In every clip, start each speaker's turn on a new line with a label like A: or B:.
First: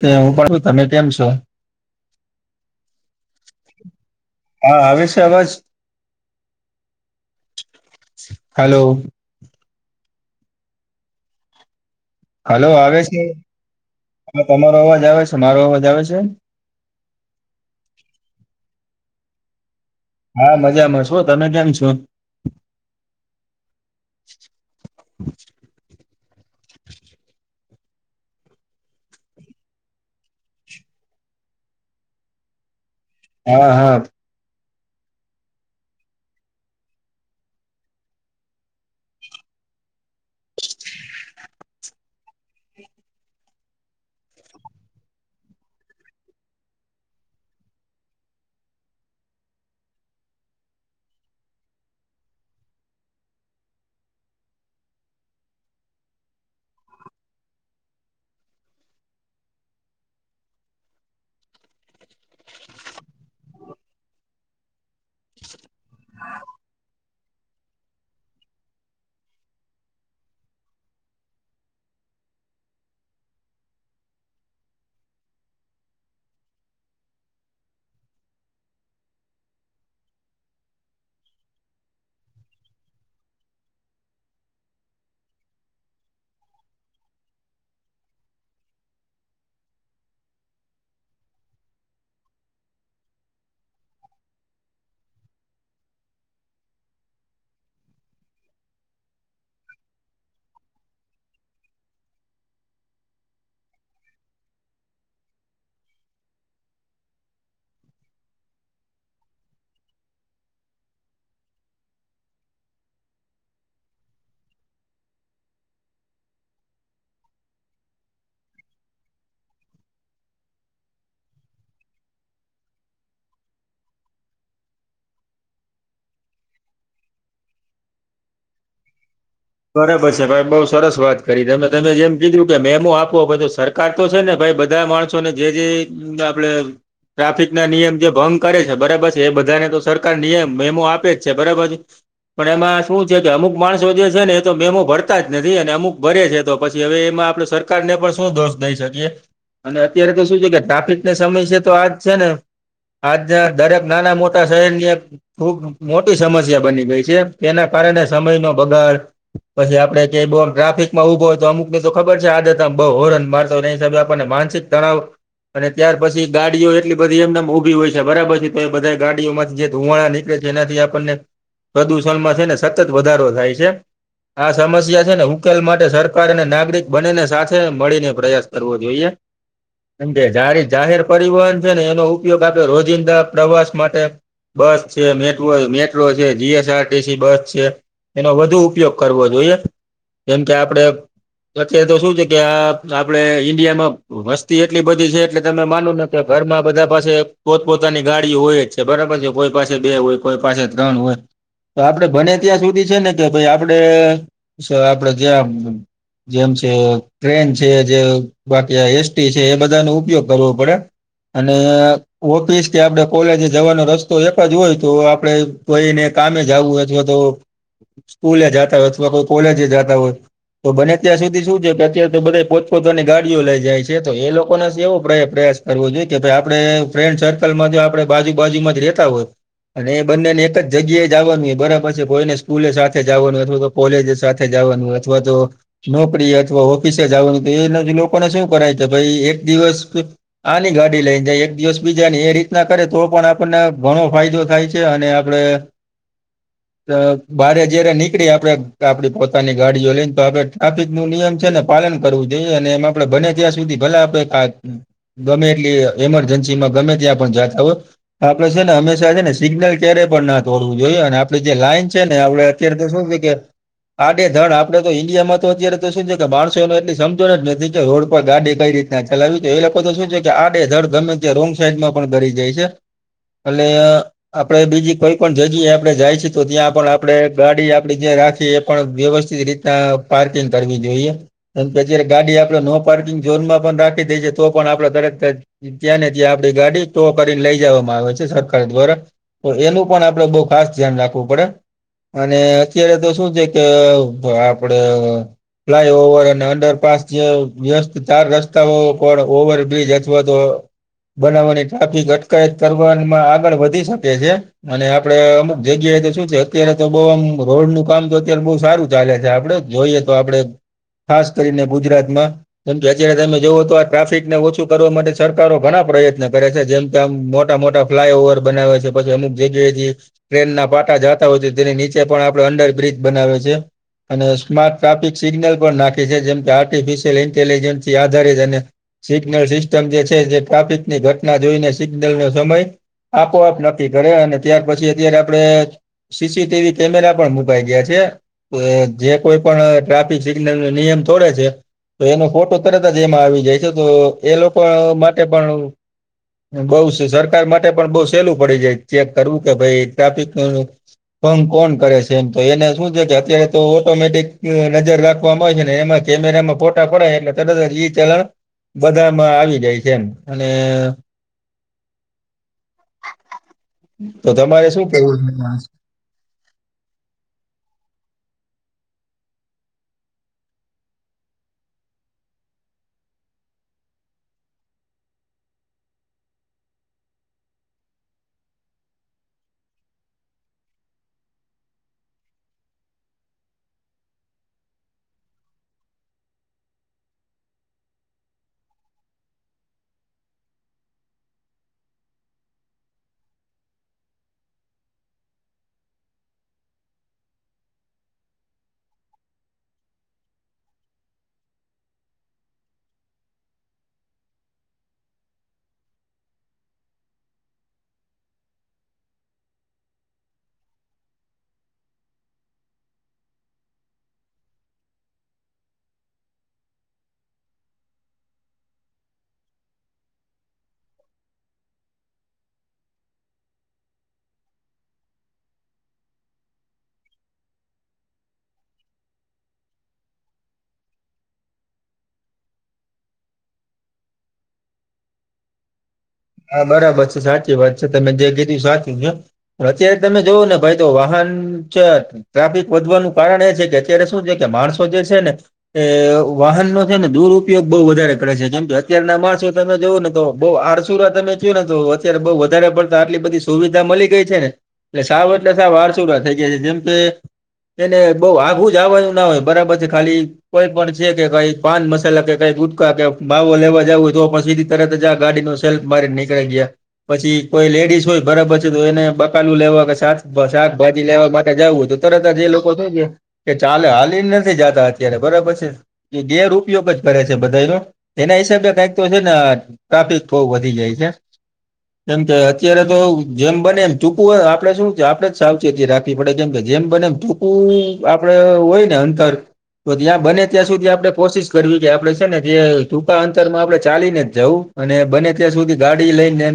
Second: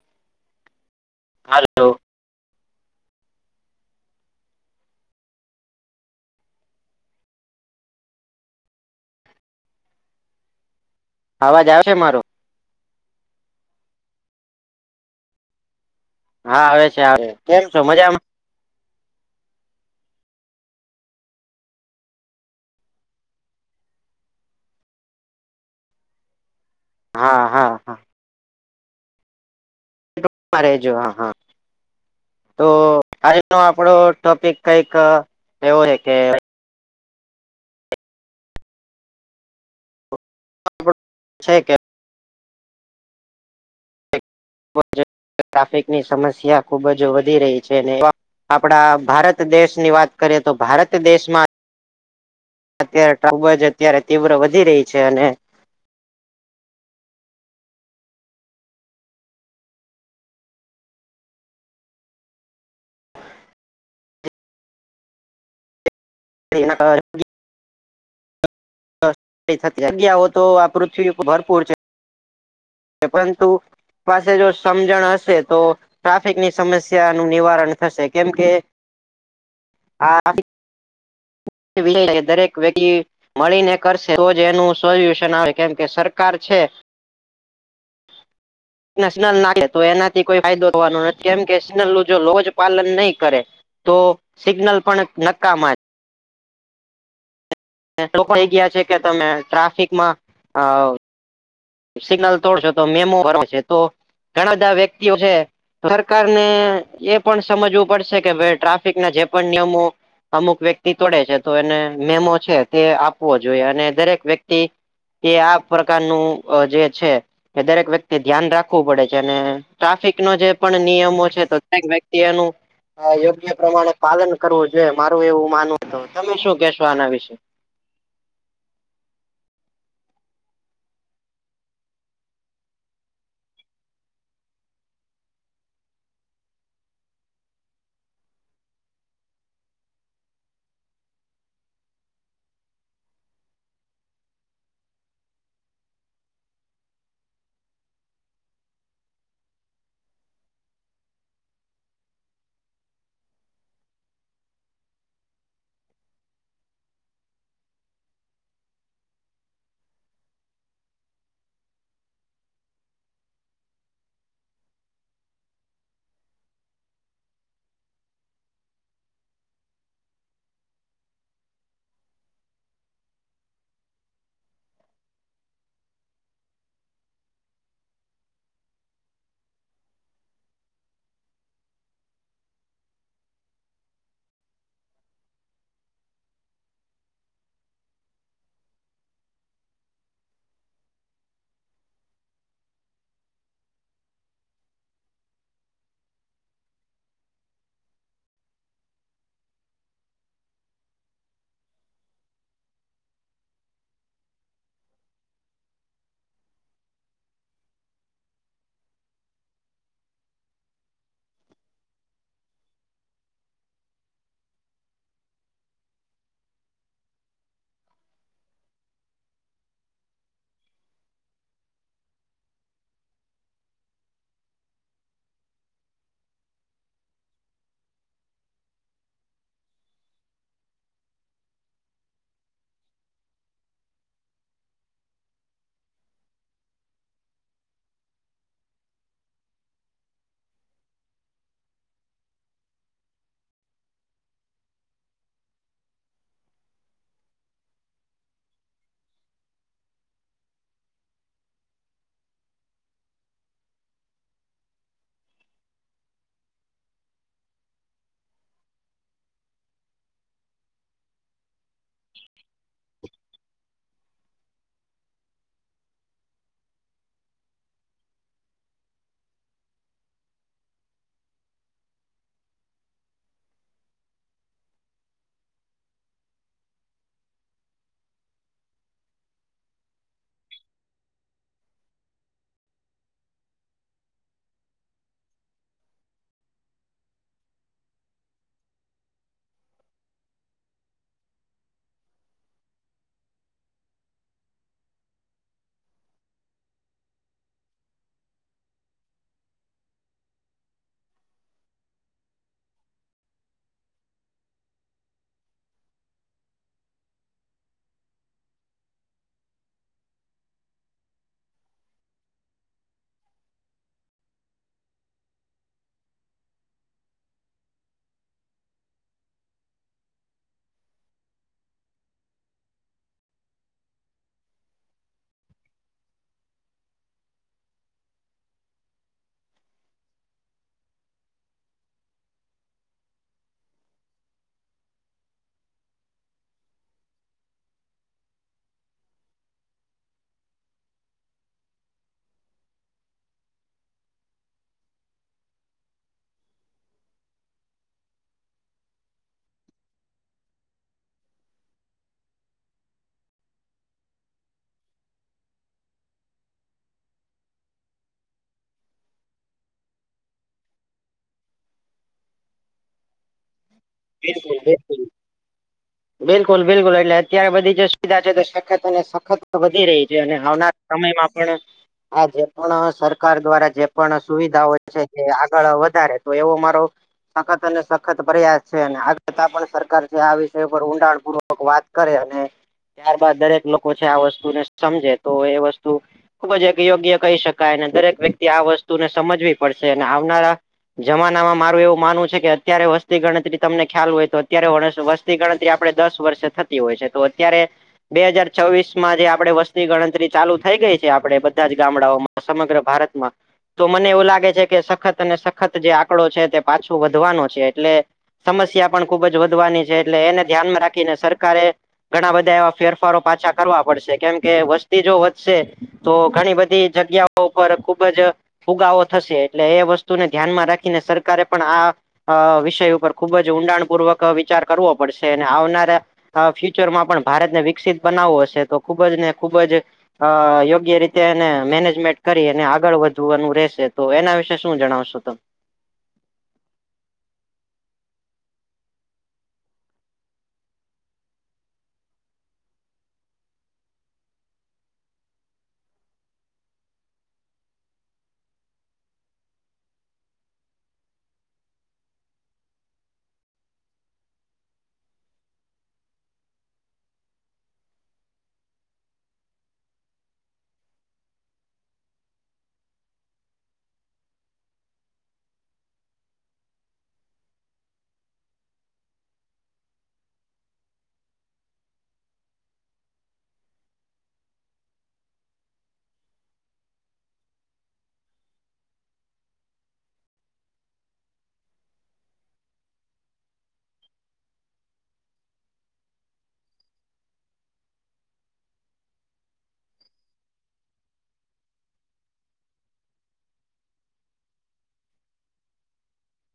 A: તે હું પણડું તમે કેમ છો.
B: હલો.
A: હા હ છે અવાજ હલો.
B: અવાજ આવ છે મારો.
A: હલો આવે છે હા તમારો અવાજ આવે છે મારો અવાજ આવે છે.
B: હા આવે છે આવે કેમ છો મજામાં.
A: હા મજામાં શો તમે કેમ છો.
B: હા હા. રજો હા હા તો આજનો
A: હા
B: આપડો.
A: હા
B: ટોપિક કઈક એવું છે કે. છે કે. ટ્રાફિકની સમસ્યા ખુબ જ વધી રહી છે અને. આપડા ભારત દેશ ની વાત કરીએ તો ભારત દેશમાં. અત્યારે ટબ જ અત્યારે તીવ્ર વધી રહી છે અને.
A: હા.
B: એ. જગ્યાઓ તો આ પૃથ્વી ભરપૂર છે. પરંતુ પાસે જો સમજણ હશે તો ટ્રાફિકની સમસ્યા નું નિવારણ થશે કેમકે આ ષ દરેક વ્યક્તિ મળીને કરશે તોજ એનું સોલ્યુશન આવે કેમ કે સરકાર છે. [inaudible] નલ નાખે તો એનાથી કોઈ ફાયદો હોવાનો નથી કેમ કે સનલું જો લો જ પાલન નહી કરે તો સિગ્નલ પણ નક્કામાં લોકો થઈ ગયા છે કે તમે ટ્રાફિકમાં સિગ્નલ તોડશો તો મેમો ભ તો ઘણા બધા વ્યક્તિઓ છે. સરકારને એ પણ સમજવું પડશે કે ભ ટ્રાફિક ના જે પણ નિયમો અમુક વ્યક્તિ તોડે છે તો એને મેમો છે તે આપવો જોઈએ અને દરેક વ્યક્તિ એ આ પ્રકારનું જે છે. કે દરેક વ્યક્તિ ધ્યાન રાખવું પડે છે અને ટ્રાફિક ન જે પણ નિયમો છે તો દરેક વ્યક્તિ એનું યોગ્ય પ્રમાણે પાલન કરવું જોઈએ મારું એવું માનવું હત તમે શું કેહેશો આના વિશે.
A: બરાબર છે ભાઈ બઉુ સરસ વાત કરી હતી ત તમે જેમ કીધું કે મેમો આપવો બધ સર કતો છે ને ભાઈ બધા માણસો ને જે જે આપડે ટ્રાફિક ના નિયમ જે ભંગ કરે છે બરાબર છે એ બધાને તો સરકાર નિયમ મેમો આપે જ છે બરાબર છે. પણ એમાં શું છે કે અમુક માણસો જે છે ને તો મેમો ભરતા જ નથી અને અમુક ભરે છે તો પછી હવે એમાં આપડ સરકાર ને પણ શું દોષ દઈ શકીએ. અને અત્યારે તો શું છે કે ટ્રાફિકને સમય છે તો આજ છે ને આજ દરેક નાના મોટા શહેર ની ખુબ મોટી સમસ્યા બની ગઈ છે તેના કારણે સમય નો બગાડ. પછી આપે કય બુ ટ્રાફિક માં ઉભોય તો અમુક ને તો ખબર છે આદત બહુ હોરન મારતોિબે આપણને માનસિક તણાવ અને ત્યાર પછી ગાડીઓ એટલી બધી એમનેમ ઉભી હોય છે બરાબર છે તો એ બધા ગાડીઓ માંથી જે ધુવાણાની કે જેનાથી આપણને પ્રદુષણમાં છે ને સતત વધારો થાય છે. આ સમસ્યા છે ને ઉકેલ માટે સરકાર અને નાગરિક બનેને સાથે મળીને પ્રયાસ કરવો જોઈએ. એમ કે જ જાહેર પરિવહન છે ને એનો ઉપયોગ આપ્યો રોજિંદા પ્રવાસ માટે બસ છે મેટ્રો મેટ્રો છે જીએસ આરટીસી બસ છે એનો વધુ ઉપયોગ. કરવો જોઈએ જેમ કે આપડે અત તો શું છે કે આ આપડે ઈન્ડિયામાં વસ્તી એટલી બધી છે એટલે તમે માન ને ઘરમાં બધા પાસે પોતપોતાની ગાડી હોય જ છે બરાબર છે કોઈ પાસે બે હોય કોઈ પાસે ત્રણ હોય. તો આપડે બને ત્યાં સુધી છે ને કે ભાઈ આપડે આપડે ગયા. જેમ છે ટ્રેન છે જે બાકી એસટી છે એ બધા ન ઉપયોગ કરવો પડે અને ઓફિસ કે આપડે કોલેજ જવાનો રસ્તો એક જ હોય તો આપડણે કોઈને કામે જવું અથવા તો કોલે જાતા હોય અથવા કોઈ કોલે જે જતા હોય. તો બને ત્યાં સુધી શું છે કે અત્યારે તો બધા પોચપોચવાની ગાડીઓ લઈ જાય છે તો એ લોકોનો એવો પ્ર પ્રયાસ કરવો જોઈએ કે ભ આપડે ફ્રેન્ડ સર્કલમાં આપડણે બાજુ બાાજુમાં જ રેતા હોય. અને એ બંને ને એક જગ્યાએ જવાનું હો બરા પછી ભઈને સ્કૂલે સાથે. સાથે જવાનું અથવા તો કોલેજ સાથે જવાનું અથવા તો નોકરી અથવા ઓફિસે જવની તો એના લોકોને શું કરાય છે ભાઈ એક દિવસ. આની ગાડી લઈને જાય એક દિવસ બીજાની એ રીતના કરે તો પણ આપણને ઘણો ફાયદો થાય છે અને આપડે
B: [inaudible]
A: તો ભારે જયારે નીકળી આપણે આપડી પોતાની ગાડીઓ લઈને તો આપણે ટ્રાફિક નું નિયમ છે ને પાલન કરવું જોઈએ અને એમાં આપડે બને ત્યાં સુધી ભલે આપડે ક ગમે એટલી એમરજન્સી માં ગમે ત્યાં પણ જાતા હોય. આપડે છે ને હંમેશા છે ને સિગ્નલ ક્યારેય પણ ના તોડવું જોઈએ આપે જે લાઈન છે ને આપડ કર દ શું કેગર આડે ધણ આપડ તો ઈન્ડિયા માં તો અત્યારે તો શું છે કે માણસોને એટલી સમજોણ જ નથી કે રોડ પર ગાડી કઈ રીતે. ચલાવીયું એ લોકો તો શું છે. કે આડે ધડ ગમે ત્યાં રોંગ સાઈડ માં પણ ગડી જાય છે. એટ આપડે બીજી કોઈ પણ જગ્યાએ આપડે જાય છે તો ત્યાં પણ આપણેે ગાડી આપડી જે રાખીએ એ પણ વ્યવસ્થિત રીતના પાર્કિંગ કરવી જોઈએ. અત્યારે ગાડી આપડે નો પાર્કિંગ ઝોનમાં પણ રાખી દે છે. તો પણ આપડે દરેક ત્યાં ને ત્યાં આપડી ગાડી ટો કરીને લઇ જવામાં આવે છે. સરકાર દ્વારા તો એનું પણ આપડે બહુ ખાસ ધ્યાન રાખવું પડે અને અત્યારે તો શું છે. કે આપડે ફ્લાય ઓવર અને અંડરપાસ જે વ્યસ્ત ચાર રસ્તાઓ પણ ઓવરબ્રિજ અથવા તો બનાવવાની ટ્રાફિક અટકાયત કરવામાં આગળ વધી શકે છે. અને આપડે અમુક જગ્યાએ તો શું છે. અત્યારે તો બહુ આમ રોડ નું કામ તો અત્યારે બહ સારું ચાલે છે. આપડે જોઈએ તો આપડે ખાસ કરીને ગુજરાતમાં એમ કે અત્યારે તમે જવો તો આ ટ્રાફિકને ઓછું કરવા માટે સરકારો ઘણા પ્રયત્ન કરે છે. જેમ કે આમ મોટા મોટા ફ્લાય ઓવર બનાવે છે. પછી અમુક જગ્યાએથી ટ્રેન ના પાટા જા તેની નીચે પણ આપડે અંડર બ્રિજ બનાવ્યો છે. અને સ્માર્ટ ટ્રાફિક સિગ્નલ પણ નાખી છે. જેમ કે આર્ટિફિશિયલ ઇન્ટેલિજન્સ થી આધારે જ અને સિગ્નલ સિસ્ટમ જે છે. જે ટ્રાફિકની ઘટના જોઈને સિગ્નલ નો સમય આપોઆપ નક્કી કરે અને ત્યાર પછી અત્યારે આપડે સીસીટીવી કેમેરા પણ મુકાઈ ગયા છે. જે કોઈ પણ ટ્રાફિક સિગ્નલ ન નિયમ તોડે છે. તો એનો ફોટો તરત જ એમાં આવી જાય છે. તો એ લોકો માટે પણ, બઉ સરકાર માટે પણ બઉ સહેલું પડી જાય ચેક કરવું કે ભાઈ ટ્રાફિક ભંગ કોણ કરે છે. એમ તો એને શું છે. કે અત્યારે તો ઓટોમેટિક નજર રાખવામાં આવે છે. ને એમાં કેમેરા માં ફોટા પડાય એટલે તરત ઈ ચલણ બધામાં આવી જાય છે. એમ અને તો
B: એ
A: તમારે શું
B: [inaudible]
A: કેવું છે?
B: બિલકુલ બિલકુલ એટલે અત્યારે બધી જે સુવિધા છે. તો સખત અને સખત વધી રહી છે અને આવનાર સમયમાં પણ હ જે પણ સરકાર દ્વારા જે પણ સુવિધાઓ છે. તે આગળ વધારે તો એવો મારો સખત અને સખત પ્રયાસ છે. અને આગળતા પણ સરકાર જે આ વિષય પર ઊંડાણ પૂર્વક વાત કરે અને ત્યારબાદ દરેક લોકો છે. આ વસ્તુ ને સમજે તો એ વસ્તુ ખુબ જ એક યોગ્ય કહી શકાય અને દરેક વ્યક્તિ આ વસ્તુને સમજવી પડશે અને આવનારા જમાના માં મારું એવું માનવું છે. કે અત્યારે વસ્તી ગણતરી તમને ખ્યાલ હોય તો અત્યારે વસ્તી ગણતરી આપણે દસ વર્ષે થતી હોય છે. તો અત્યારે બે હાજર છવ્વીસ માં જે આપડે વસની ગણતરી ચાલુ થઈ ગઈ છે. આપણે બધા જ ગામડાઓમાં તો સમગ્ર ભારતમાં. તો મને એવું લાગે છે. કે સખત અને સખત જે આંકડો છે. તે પાછો વધવાનો છે. એટલે સમસ્યા પણ ખુબ જ વધવાની છે. એટલે એને ધ્યાનમાં રાખીને સરકારે ઘણા બધા એવા ફેરફારો પાછા કરવા પડશે કેમ કે વસ્તી જો વધશે. તો ઘણી બધી જગ્યાઓ ઉપર ખુબ જ. ફુગાવો થશે એટલે એ વસ્તુને ધ્યાનમાં રાખીને સરકારે પણ આ વિષય ઉપર ખુબ જ ઊંડાણ પૂર્વક વિચાર કરવો પડશે અને આવનારા આ ફ્યુચરમાં પણ ભારતને વિકસિત બનાવવું હશે તો ખુબ જ ને ખુબ જ અ યોગ્ય રીતે એને મેનેજમેન્ટ કરી અનેને આગળ વધવાનું રહેશે તો એના વિશે શું જણાવશો તમે?
A: હા બરાબર છે સાચી વાત છે. તમે જે કીધું સાચું છે. અત્યારે તમે જોવ ને ભાઈ તો વાહન છે. ટ્રાફિક વધવાનું કારણ એ છે. કે અત્યારે શું છે. કે માણસો જે છે. ને એ વાહનોનો છે. ને દુરપયોગ બહુ વધારે કરે છે. જેમ કે અત્યારના માણસો તમે જવઓ ને તો બહ આરસ સુર તમે જોયું ને તો અત્યારે બઉ વધારે પડતા આટલી બધી સુવિધા મળી ગઈ છે ને એટલે સાવ એટલે સા વાર સુુરા થઈ ગયા છે જેમ કે એને બઉ આઘું જ આવવાનું ના હોય બરાબર છે ખાલી કોઈ પણ છે કે કઈ પાન મસાલા કે કઈ ગુટકા કે ભવો લેવા જવુંય તો પણ સીધી તરત જ ગાડી ન સેલ્પ મારી નીકળ ગયા. પછી કોઈ લેડીસ હોય બરાબર છે તો એને બકાલું લેવા કેા શાકભાજી લેવા માટે જવું હતું. હતા જે લોકો થ છે એ ચાલે હાલીને નથી જાતા અત્યારે બરાબર છે. ગેર ઉપપયોગ જ કરે છે બધાનો એના હિસાબે કઈક તો છે ને ટ્રાફિક બહ વધી જાય છે. એમ કે અત્યારે તો જેમ બને એમ ચૂકવું હોય આપડે શું આપડે રાખવી પડે કેમ કે જેમ બનેમ ટૂકું આપડે હોય ને અંતર તો ત્યાં બને ત્યાં સુધી આપણે કોશિશ કરવી કે આપડણે છે ને જે ટૂંકા અંતરમાં આપણે ચાલીને જ જવું અને બને ત્યાં સુધી ગાડી લઈને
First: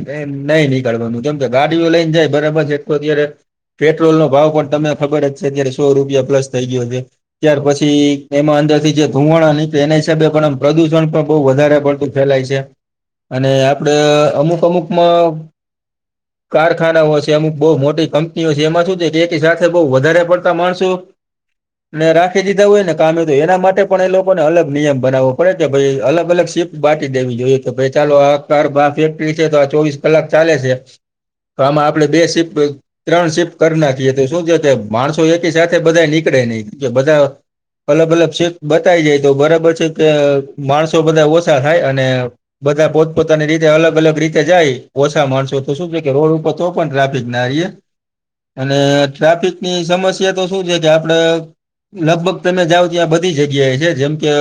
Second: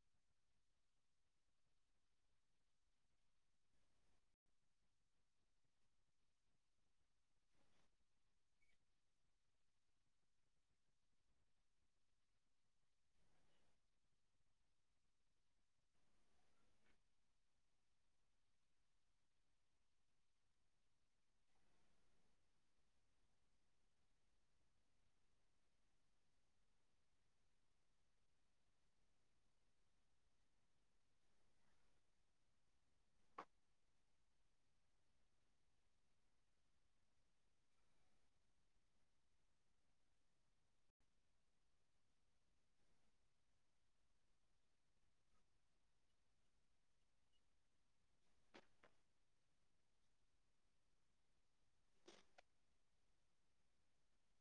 A: નઈ નીકળવાનું કેમ કે ગાડીઓ લઈને જાય બરાબર છે એટલો અત્યારે પેટ્રોલ નો ભાવ પણ તમને ખબર જ છે અત્યારે સો રૂપિયા પ્લસ થઈ ગયો છે. ત્યાર પછી એમાં અંદર થી જે ધુવાણા ન એના હિસાબે પણમ પ્રદુષણ પણ બહ વધારે પડતું લાય છે. અને આપડે અમુક અમુકમાં
B: હ [inaudible]
A: કારખાનાઓ છે અમુક બઉુ મોટી કંપનીઓ છે એમાં શું છે કે એક સાથે બઉ વધારે પડતા માણસો. ને રાખી દીધા હોય ને કામે તો એના માટે પણ એ લોકોને અલગ નિયમ બનાવવો પડે કે ભાઈ અલગ અલગ સિ બાટી દેવી જોઈએ કે ભાઈ ચાલો આ કાર ફેક્ટરી છે તો આ ચોવીસ કલાક ચાલે છે. તો આમાં આપડે બે સી ત્રણ શિફ્ટ કરી નાખી તો શું છે માણસો એકી સાથે બધા નીકળે નહી કે બધા અલગ અલગ શ બતાય જાય તો બરાબર છે કે માણસો બધા ઓછા થાય અને બધા પોતપોતાની રીતે અલગ અલગ રીતે જાય ઓછા માણસો તો શું છે કે રોડ ઉપર તો પણ ટ્રાફિક ના રએ. અને ટ્રાફિક ની સમસ્યા તો શું છે કે આપડે લગભગ તમે જાઓ ત્યાં બધી જગ્યાએ છે જેમ કે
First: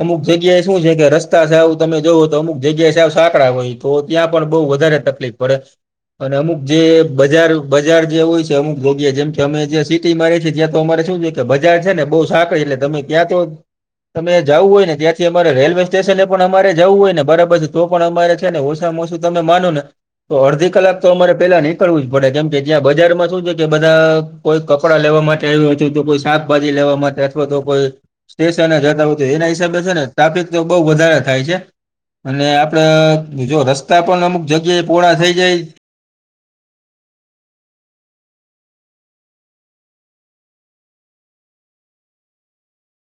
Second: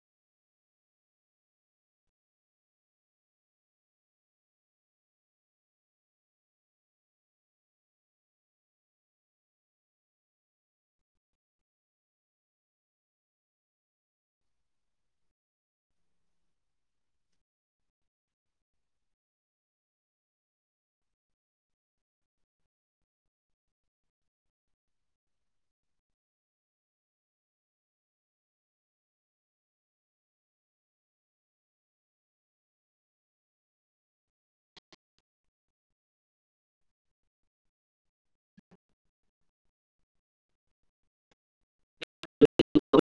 A: અમુક જગ્યા એ શું છે કે રસ્તા છે આવું તમે જોવો અમુક જગ્યા છે સાંકડા હોય તો ત્યાં પણ બહુ વધારે તકલીફ પડે. અને અમુક જે બજાર બજાર જે હોય છે અમુક જોગ્યા જેમ કે અમે સિટીમાં ર છીએ ત્યાં તો અમારે શું છે. બજાર છે ને બઉુ સાાક એટલે તમે ત્યાં તો તમે જવું હોય ને ત્યાંથી અમારે રેલવે સ્ટેશનને પણ અમારે જવું હોય ને. બરાબર છે તો પણ અમારે છે ને ઓછામાં ઓછું તમે માનું ને. તો અડધી કલાક તો અમારે પેલા નીકળવું જ પડે કેમ કે જ્યાં બજારમાં શું છે કે બધા કોઈ કપડાં લેવા માટે આવ્યું હતું તો કોઈ શાકભાજી લેવા માટે અથવા તો કોઈ સ્ટેશન જતા હો હતું એના હિસાબે છે ને ટ્રાફિક તો બઉુ વધારે થાય છે. અને આપડે જો રસ્તા પણ અમુક જગ્યાએ પોળા થઈ જાય.
B: [unintelligible]